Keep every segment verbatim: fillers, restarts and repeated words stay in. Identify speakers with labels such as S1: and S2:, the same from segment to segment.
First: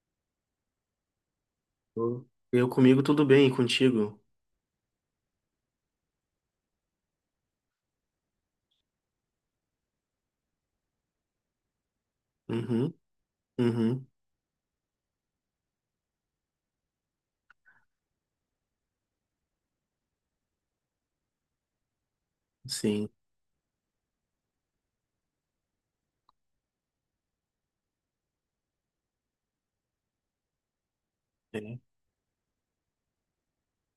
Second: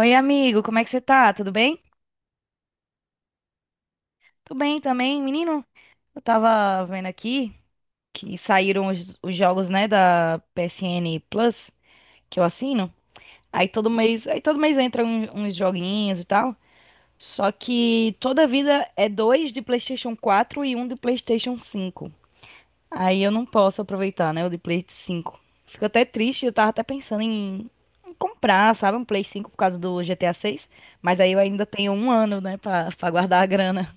S1: Oi, amigo, como é que você tá? Tudo bem?
S2: Eu eu comigo tudo bem, e contigo?
S1: Tudo bem também, menino. Eu tava vendo aqui que saíram os, os jogos, né, da P S N Plus, que eu assino.
S2: Uhum,
S1: Aí todo
S2: uhum,
S1: mês, aí todo mês entram um- uns joguinhos e tal. Só que toda vida é dois de PlayStation quatro e um de PlayStation cinco.
S2: sim.
S1: Aí eu não posso aproveitar, né, o de Play cinco. Fico até triste, eu tava até pensando em em comprar, sabe, um Play cinco por causa do G T A seis, mas aí eu ainda
S2: É,
S1: tenho um ano, né, pra, pra guardar a grana.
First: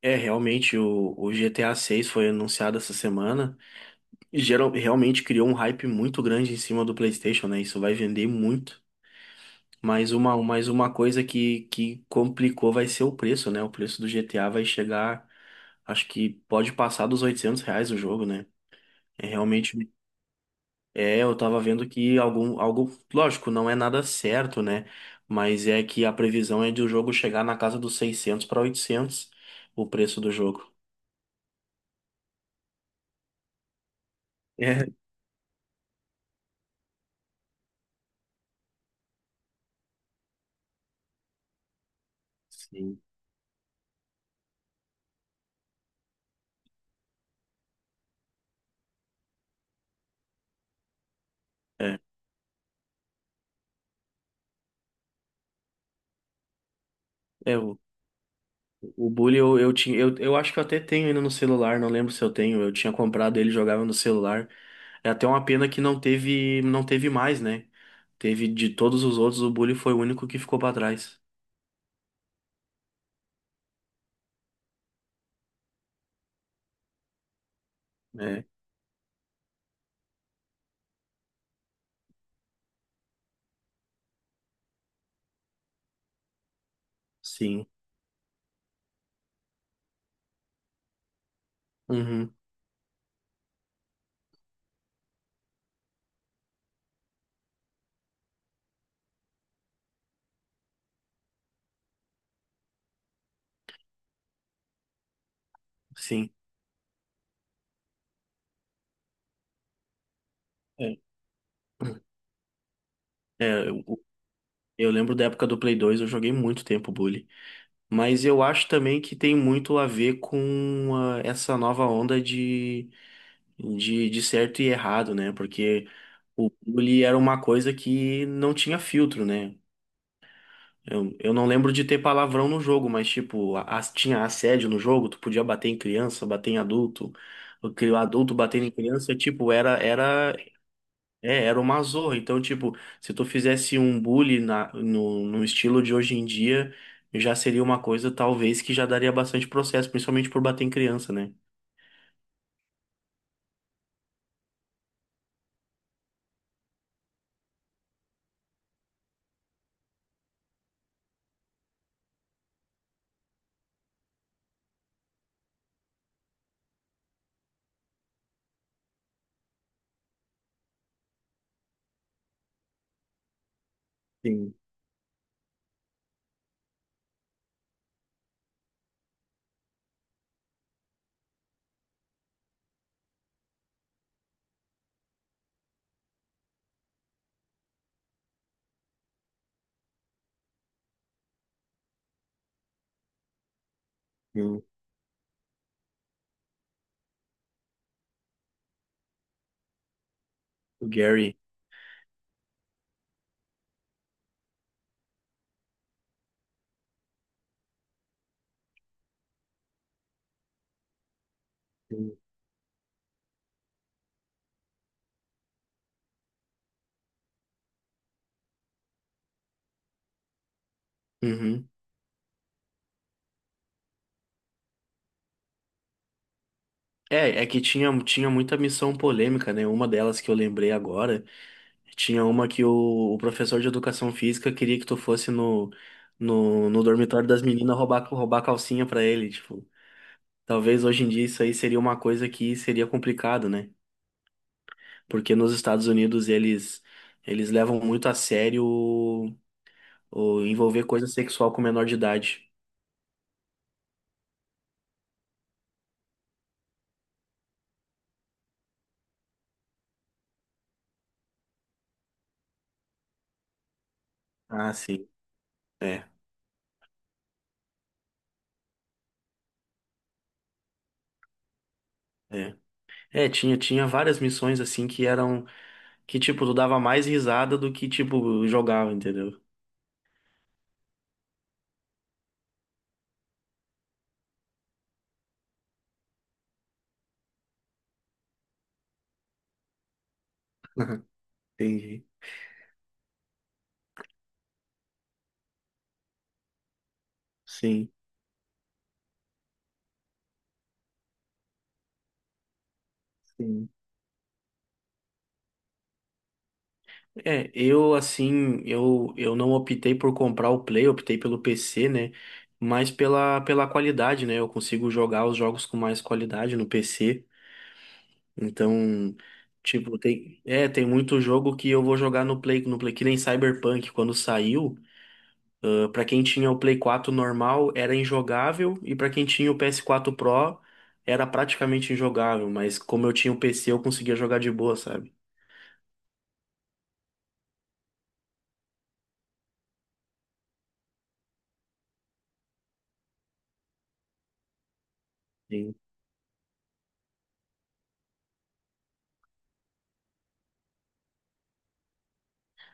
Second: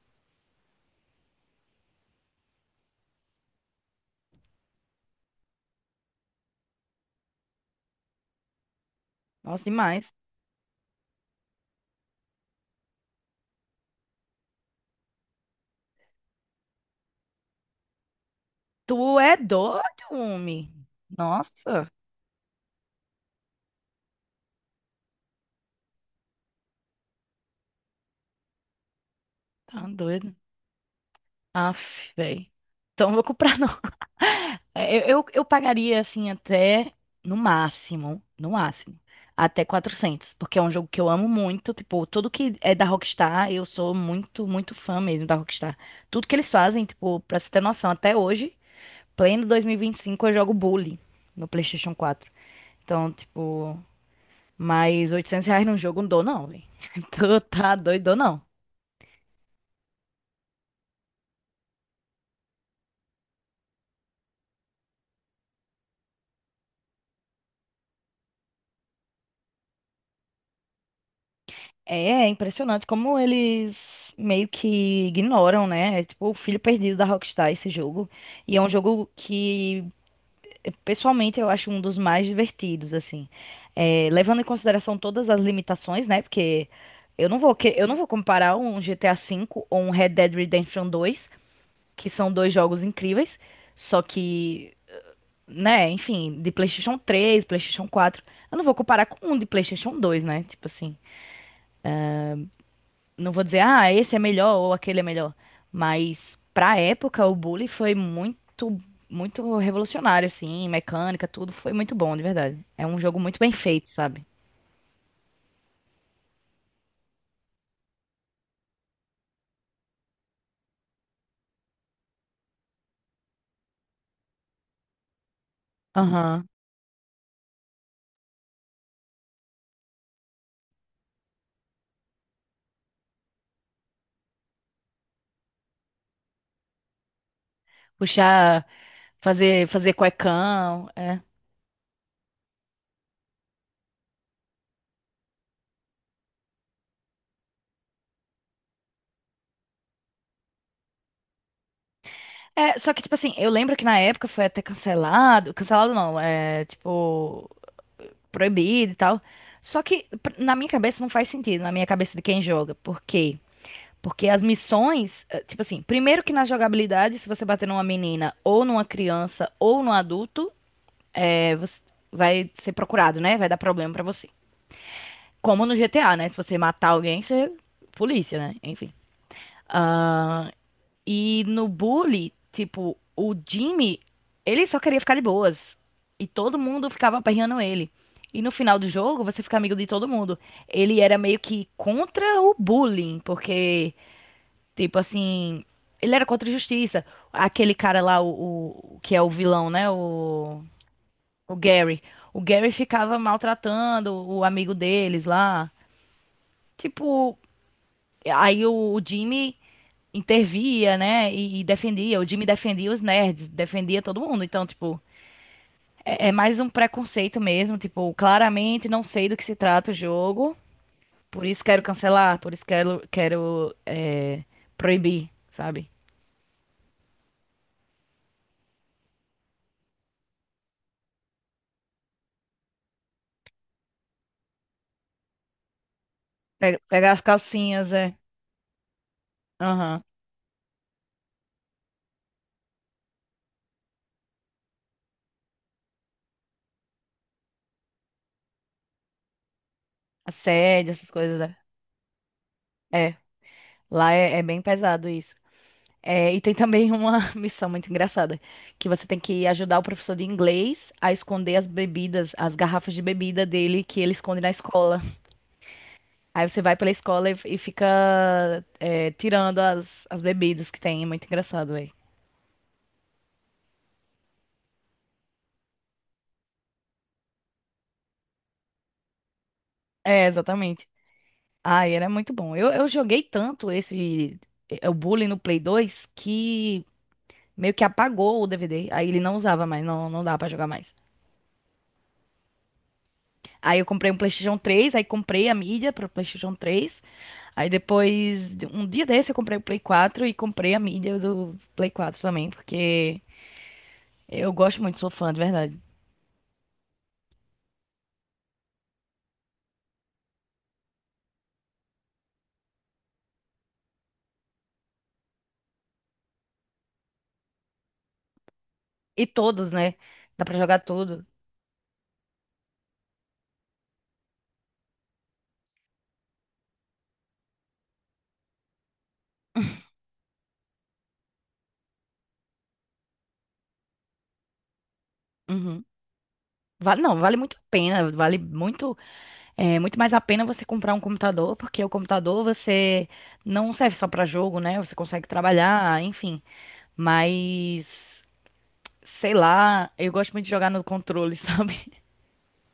S2: é, realmente, o, o GTA seis foi anunciado essa semana e geral, realmente criou um hype muito grande em cima do PlayStation, né? Isso vai vender muito.
S1: Nossa,
S2: Mas
S1: demais.
S2: uma, mas uma coisa que, que complicou vai ser o preço, né? O preço do G T A vai chegar, acho que pode passar dos oitocentos reais o jogo, né?
S1: Tu
S2: É
S1: é
S2: realmente.
S1: doido, homem.
S2: É, eu tava vendo
S1: Nossa,
S2: que algum, algo, lógico, não é nada certo, né? Mas é que a previsão é de o jogo chegar na casa dos seiscentos para oitocentos
S1: tá
S2: o preço do
S1: doido.
S2: jogo.
S1: Aff, velho. Então não vou comprar, não.
S2: É,
S1: Eu, eu, eu pagaria, assim, até no máximo, no máximo, até quatrocentos, porque é um jogo que eu amo muito. Tipo, tudo que é da
S2: sim.
S1: Rockstar, eu sou muito, muito fã mesmo da Rockstar. Tudo que eles fazem, tipo, pra você ter noção, até hoje, pleno dois mil e vinte e cinco eu jogo Bully no PlayStation quatro. Então, tipo. Mas oitocentos reais num jogo não dou, não, velho. Tu
S2: É,
S1: tá
S2: o,
S1: doido, dou não.
S2: o Bully eu, eu tinha, eu, eu acho que eu até tenho ainda no celular, não lembro se eu tenho, eu tinha comprado ele, jogava no celular. É até uma pena que não teve, não teve mais, né? Teve de todos os outros, o Bully foi o único que ficou pra trás.
S1: É, é impressionante como eles meio que ignoram, né? É tipo o filho perdido da Rockstar esse jogo.
S2: É,
S1: E é um jogo que, pessoalmente, eu acho um dos mais divertidos, assim. É, levando em consideração todas as limitações, né? Porque eu não vou,
S2: sim.
S1: que- eu não vou comparar um G T A V ou um Red Dead Redemption dois, que são
S2: Uhum,
S1: dois jogos incríveis, só que né? Enfim, de PlayStation três, PlayStation quatro, eu não vou comparar com um de PlayStation dois, né? Tipo assim, não vou dizer, ah, esse é melhor ou aquele é melhor.
S2: sim.
S1: Mas pra época, o Bully foi muito, muito revolucionário, assim,
S2: É,
S1: mecânica, tudo. Foi muito bom, de verdade. É um jogo muito bem
S2: é,
S1: feito, sabe?
S2: eu lembro da época do Play dois, eu joguei muito tempo Bully. Mas eu acho também que tem muito a ver com ah, essa nova onda de, de, de certo e errado, né? Porque
S1: Aham.
S2: o Bully era uma coisa que não tinha filtro, né? Eu, eu não lembro de ter palavrão no jogo, mas tipo, a- tinha assédio no jogo, tu podia bater em criança, bater em adulto, o cri- o adulto batendo
S1: Puxar,
S2: em criança, tipo,
S1: fazer,
S2: era,
S1: fazer
S2: era
S1: cuecão, é.
S2: é, era uma zorra. Então, tipo, se tu fizesse um bullying na, no, no estilo de hoje em dia, já seria uma coisa, talvez, que já daria bastante processo, principalmente por bater em criança, né?
S1: É, só que, tipo assim, eu lembro que na época foi até cancelado. Cancelado não, é, tipo proibido e tal. Só que pr- na minha cabeça não faz sentido, na minha cabeça de quem joga. Por quê? Porque as missões, eh, tipo assim, primeiro que na jogabilidade, se você bater numa menina ou numa criança ou num adulto, eh, você vai ser procurado, né? Vai dar problema pra você.
S2: Sim,
S1: Como no G T A, né? Se você matar alguém, você é polícia, né? Enfim. Ah, e no bully, tipo, o Jimmy, ele só queria ficar de boas. E todo mundo ficava aperreando ele. E no final do jogo, você fica amigo de todo mundo. Ele era meio que contra o bullying, porque,
S2: sim.
S1: tipo assim, ele era contra a justiça. Aquele cara lá, o, o- que é o vilão, né? O,
S2: O Gary.
S1: o Gary. O Gary ficava maltratando o amigo deles lá. Tipo, aí o o Jimmy intervia, né? E, e
S2: Sim.
S1: defendia. O Jimmy defendia os nerds, defendia todo mundo. Então, tipo, é, é mais um preconceito mesmo. Tipo, claramente não sei do que se trata o jogo. Por isso
S2: Uhum.
S1: quero cancelar, por isso quero, quero é, proibir, sabe?
S2: É, é que tinha, tinha muita missão polêmica, né? Uma delas que eu lembrei agora, tinha uma que o, o professor de educação física queria que tu fosse no, no,
S1: Pe-
S2: no
S1: Pegar as
S2: dormitório das meninas
S1: calcinhas,
S2: roubar,
S1: é.
S2: roubar calcinha pra ele, tipo.
S1: Aham.
S2: Talvez hoje em dia isso aí seria uma coisa que seria complicado, né? Porque nos Estados Unidos eles eles levam muito a sério o, o envolver
S1: Assédio,
S2: coisa
S1: essas coisas,
S2: sexual
S1: é.
S2: com menor de idade.
S1: É. Lá é, é bem pesado isso. É, e tem também uma missão muito engraçada, que você tem que ajudar o professor de inglês a esconder as bebidas, as garrafas de bebida dele que ele esconde na
S2: Ah,
S1: escola.
S2: sim. É,
S1: Aí você vai pela escola e, e fica é, tirando as, as bebidas que tem. É muito engraçado, velho.
S2: é. É, tinha, tinha várias missões assim que eram que tipo tu dava mais risada do que tipo jogava, entendeu?
S1: É, exatamente. Ah, era muito bom. Eu, eu joguei tanto esse é, o Bully no Play dois que meio que apagou o D V D. Aí ele não usava mais, não, não dá pra jogar mais.
S2: Entendi.
S1: Aí eu comprei um PlayStation três, aí comprei a mídia pro PlayStation três. Aí
S2: Sim.
S1: depois, um dia desse eu comprei o Play quatro e comprei a mídia do Play quatro também, porque
S2: Sim.
S1: eu gosto muito, sou fã, de verdade.
S2: É, eu assim, eu, eu não optei por comprar o Play, optei pelo P C, né? Mas pela, pela qualidade, né? Eu consigo jogar os jogos com mais qualidade no P C. Então,
S1: E todos, né?
S2: tipo, tem,
S1: Dá pra
S2: é,
S1: jogar
S2: tem muito
S1: tudo.
S2: jogo que eu vou jogar no Play, no Play, que nem Cyberpunk, quando saiu, ah, pra quem tinha o Play quatro normal, era injogável, e pra quem tinha o P S quatro Pro, era praticamente injogável, mas como eu tinha o P C, eu conseguia jogar de boa, sabe?
S1: Uhum. Vale, não, vale muito a pena, vale muito, é, muito mais a pena você comprar um computador, porque o computador você não serve só pra jogo, né? Você consegue
S2: Sim.
S1: trabalhar, enfim. Mas, sei lá, eu gosto muito de jogar no controle, sabe?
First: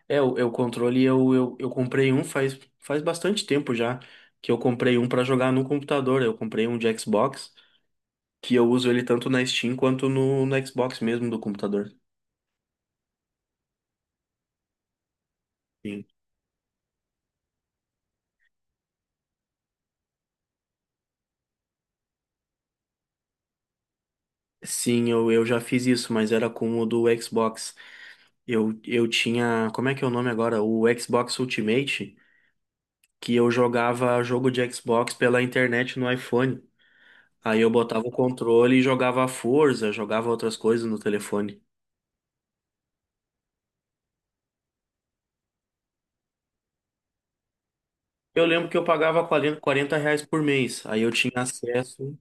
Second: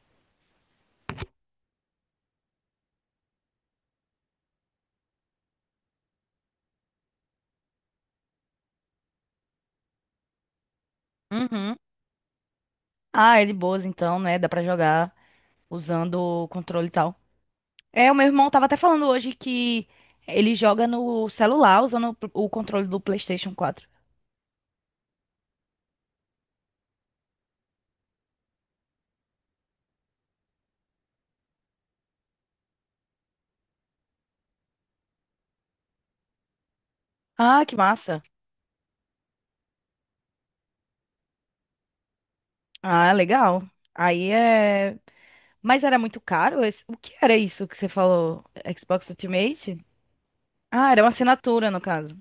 S2: É, o, é, o controle eu, eu, eu comprei um faz, faz bastante tempo já, que eu comprei um pra jogar no computador, eu comprei um de Xbox, que eu uso ele tanto na Steam quanto no, no Xbox mesmo do
S1: Uhum.
S2: computador.
S1: Ah, é de boas então, né? Dá pra jogar
S2: Sim.
S1: usando o controle e tal. É, o meu irmão tava até falando hoje que ele joga no celular usando o o controle do PlayStation quatro.
S2: Sim, eu, eu já fiz isso, mas era com o do Xbox. Eu, eu tinha. Como é que é o nome agora? O Xbox Ultimate, que eu jogava jogo de Xbox pela internet no iPhone. Aí
S1: Ah,
S2: eu
S1: que
S2: botava o
S1: massa.
S2: controle e jogava a Forza, jogava outras coisas no telefone.
S1: Ah, legal. Aí é. Mas era muito caro? esse- O que era isso que você falou?
S2: Eu lembro que eu
S1: Xbox
S2: pagava quarenta
S1: Ultimate?
S2: quarenta reais por mês.
S1: Ah, era
S2: Aí
S1: uma
S2: eu tinha
S1: assinatura, no caso.
S2: acesso.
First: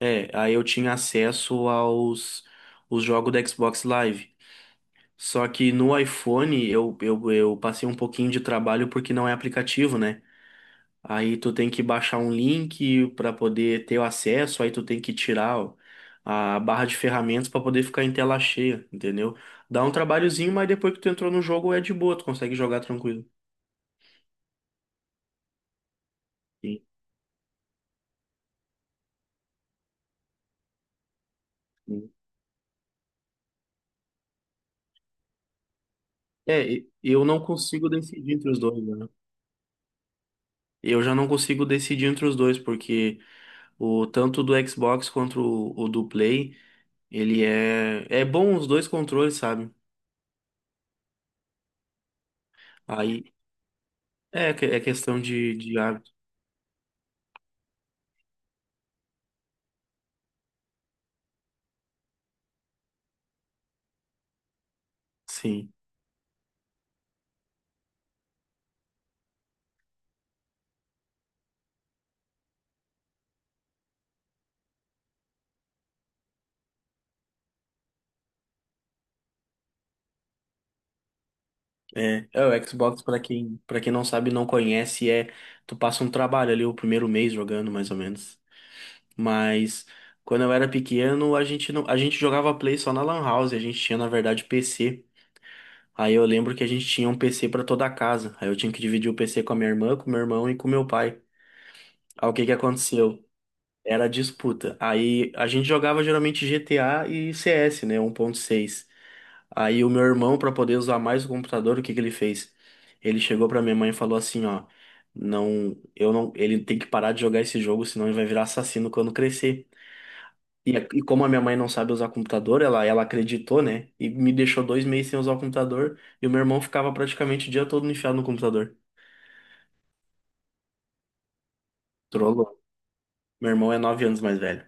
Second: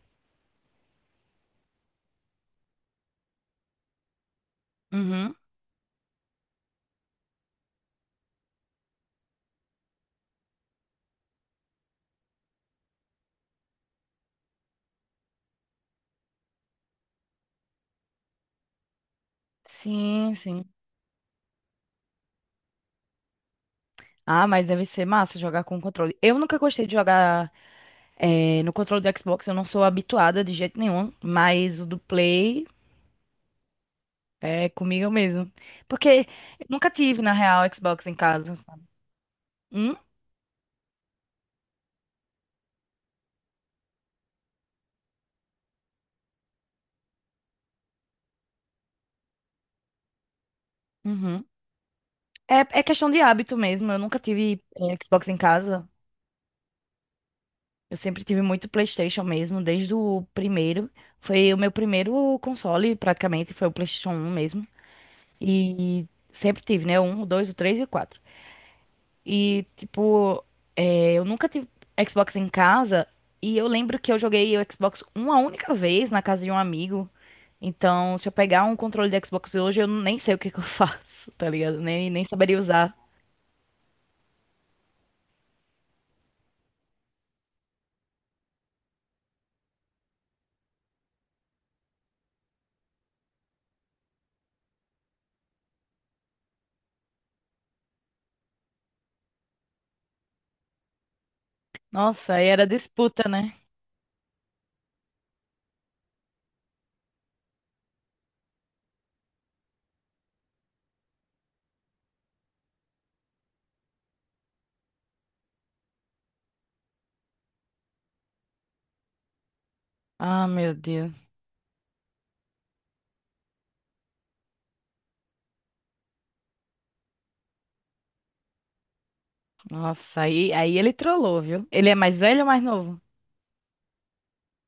S2: É, aí eu tinha acesso aos os jogos do Xbox Live.
S1: Uhum.
S2: Só que no iPhone eu, eu, eu passei um pouquinho de trabalho porque não é aplicativo, né? Aí tu tem que baixar um link para poder ter o acesso, aí tu tem que tirar o- a barra de ferramentas para poder ficar em tela cheia, entendeu? Dá um
S1: Sim,
S2: trabalhozinho,
S1: sim.
S2: mas depois que tu entrou no jogo é de boa, tu consegue jogar tranquilo.
S1: Ah, mas deve ser massa jogar com controle. Eu nunca
S2: Sim,
S1: gostei de jogar eh, no controle do Xbox, eu não sou habituada de jeito nenhum, mas o do
S2: sim.
S1: Play é comigo mesmo. Porque
S2: É,
S1: eu
S2: e-
S1: nunca tive,
S2: eu
S1: na
S2: não
S1: real,
S2: consigo
S1: Xbox em
S2: decidir entre
S1: casa,
S2: os
S1: sabe?
S2: dois, né?
S1: Hum?
S2: Eu já não consigo decidir entre os dois, porque o tanto do Xbox quanto o, o do Play, ele é é bom os dois controles, sabe?
S1: Uhum. É, é questão de
S2: Aí
S1: hábito mesmo. Eu nunca
S2: é,
S1: tive
S2: que- é
S1: eh,
S2: questão
S1: Xbox em
S2: de, de
S1: casa.
S2: hábito.
S1: Eu sempre tive muito PlayStation mesmo, desde o primeiro. Foi o meu primeiro console, praticamente, foi o PlayStation um mesmo.
S2: Sim.
S1: E sempre tive, né? O um, o dois, o três e o quatro. E, tipo, é, eu nunca tive Xbox em casa. E eu lembro que eu joguei o Xbox uma única vez na casa de um amigo. Então, se eu pegar um controle de Xbox hoje, eu nem sei o que que eu faço, tá ligado? Nem, nem
S2: É, é,
S1: saberia
S2: o
S1: usar.
S2: Xbox, pra quem, para quem não sabe, não conhece, é tu passa um trabalho ali o primeiro mês jogando, mais ou menos. Mas quando eu era pequeno, a gente não, a gente jogava Play só na Lan House, a gente tinha na verdade P C. Aí eu lembro que a gente tinha um P C pra toda a casa. Aí eu tinha que dividir o P C com a minha irmã, com meu irmão e com meu pai. Aí
S1: Nossa,
S2: o
S1: aí
S2: que que
S1: era
S2: aconteceu?
S1: disputa, né?
S2: Era disputa. Aí a gente jogava geralmente G T A e C S, né, um ponto seis. Aí o meu irmão, para poder usar mais o computador, o que que ele fez? Ele chegou para minha mãe e falou assim, ó, não, eu não, ele tem que parar de jogar esse jogo, senão ele vai virar assassino quando crescer.
S1: Ah, meu
S2: E, a- e como
S1: Deus.
S2: a minha mãe não sabe usar computador, ela, ela acreditou, né? E me deixou dois meses sem usar o computador, e o meu irmão ficava praticamente o dia todo enfiado no computador.
S1: Nossa, aí, aí ele trollou, viu? Ele é mais velho ou
S2: Trollou.
S1: mais novo?
S2: Meu irmão é nove anos mais velho.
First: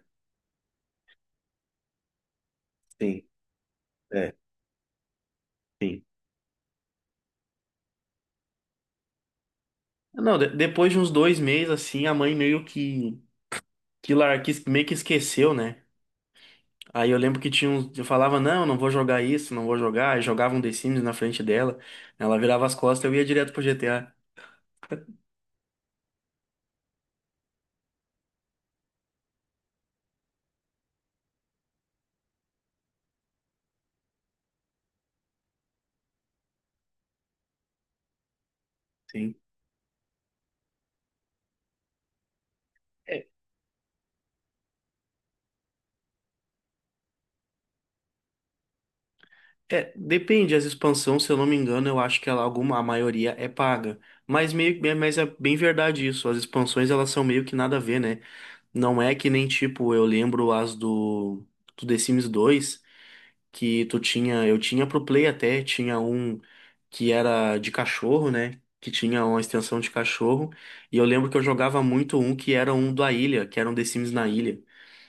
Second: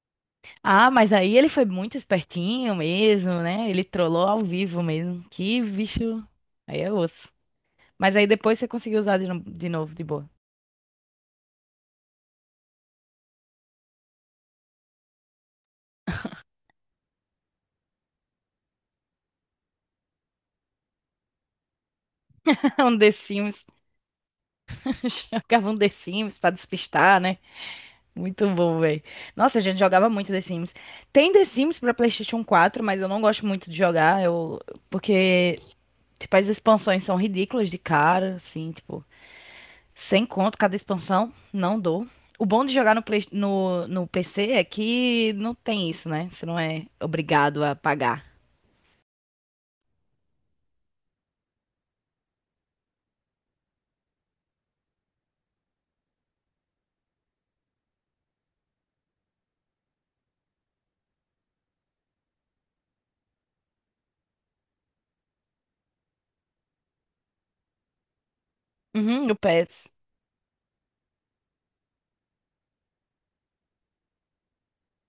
S1: Ah, mas aí ele foi muito espertinho
S2: Sim,
S1: mesmo, né? Ele trollou
S2: é,
S1: ao vivo mesmo. Que
S2: sim.
S1: bicho. Aí é osso. Mas aí depois você conseguiu usar de, no- de novo, de boa.
S2: Não, de- depois de uns dois meses, assim, a mãe meio que, que, lar, que meio que esqueceu, né? Aí eu lembro que tinha uns, eu falava, não, não vou jogar isso, não vou jogar, e jogava um The Sims na frente dela, ela virava as
S1: É um
S2: costas,
S1: The
S2: eu ia direto pro
S1: Sims.
S2: G T A.
S1: Jogava um The Sims pra despistar, né? Muito bom, velho. Nossa, a gente jogava muito The Sims. Tem The Sims pra PlayStation quatro, mas eu não gosto muito de jogar. Eu. Porque, tipo, as expansões são ridículas de cara, assim, tipo,
S2: Sim.
S1: sem conto cada expansão. Não dou. O bom de jogar no,
S2: É,
S1: Play- no, no P C é que não tem isso, né? Você não é obrigado a pagar.
S2: é, depende, as expansões, se eu não me engano, eu acho que ela, alguma, a maioria é paga. Mas, meio, é- mas é bem verdade isso, as expansões elas são meio que nada a ver, né? Não é que nem tipo, eu lembro as do, do The Sims dois, que tu tinha, eu tinha pro Play até, tinha um. Que era de cachorro, né? Que tinha
S1: Uhum, o
S2: uma extensão
S1: PES.
S2: de cachorro. E eu lembro que eu jogava muito um que era um da ilha, que era um The Sims na ilha,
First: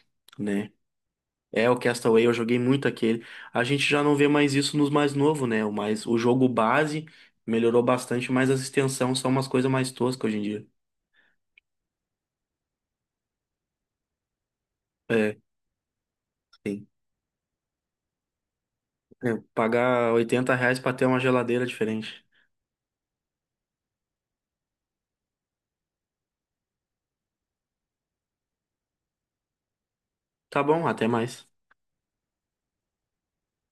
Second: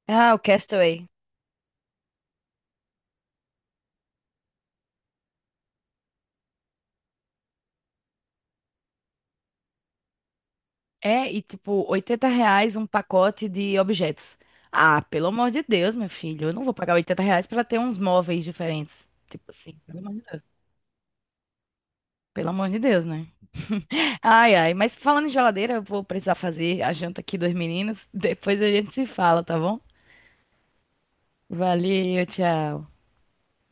S1: Ah, o
S2: né?
S1: Castaway.
S2: É o Castaway, eu joguei muito aquele. A gente já não vê mais isso nos mais novos, né? O mais, o jogo base melhorou bastante, mas as extensões são umas coisas mais toscas hoje em dia.
S1: É, e tipo, oitenta reais um pacote de objetos. Ah, pelo
S2: É,
S1: amor de Deus, meu filho, eu não vou
S2: sim.
S1: pagar oitenta reais pra ter uns móveis diferentes.
S2: É,
S1: Tipo assim, pelo amor
S2: pagar
S1: de Deus.
S2: oitenta reais pra ter uma geladeira diferente.
S1: Pelo amor de Deus, né? Ai, ai, mas falando em geladeira, eu vou precisar fazer a janta aqui dos meninos. Depois a gente se fala, tá bom?
S2: Tá bom, até mais.
S1: Valeu, tchau.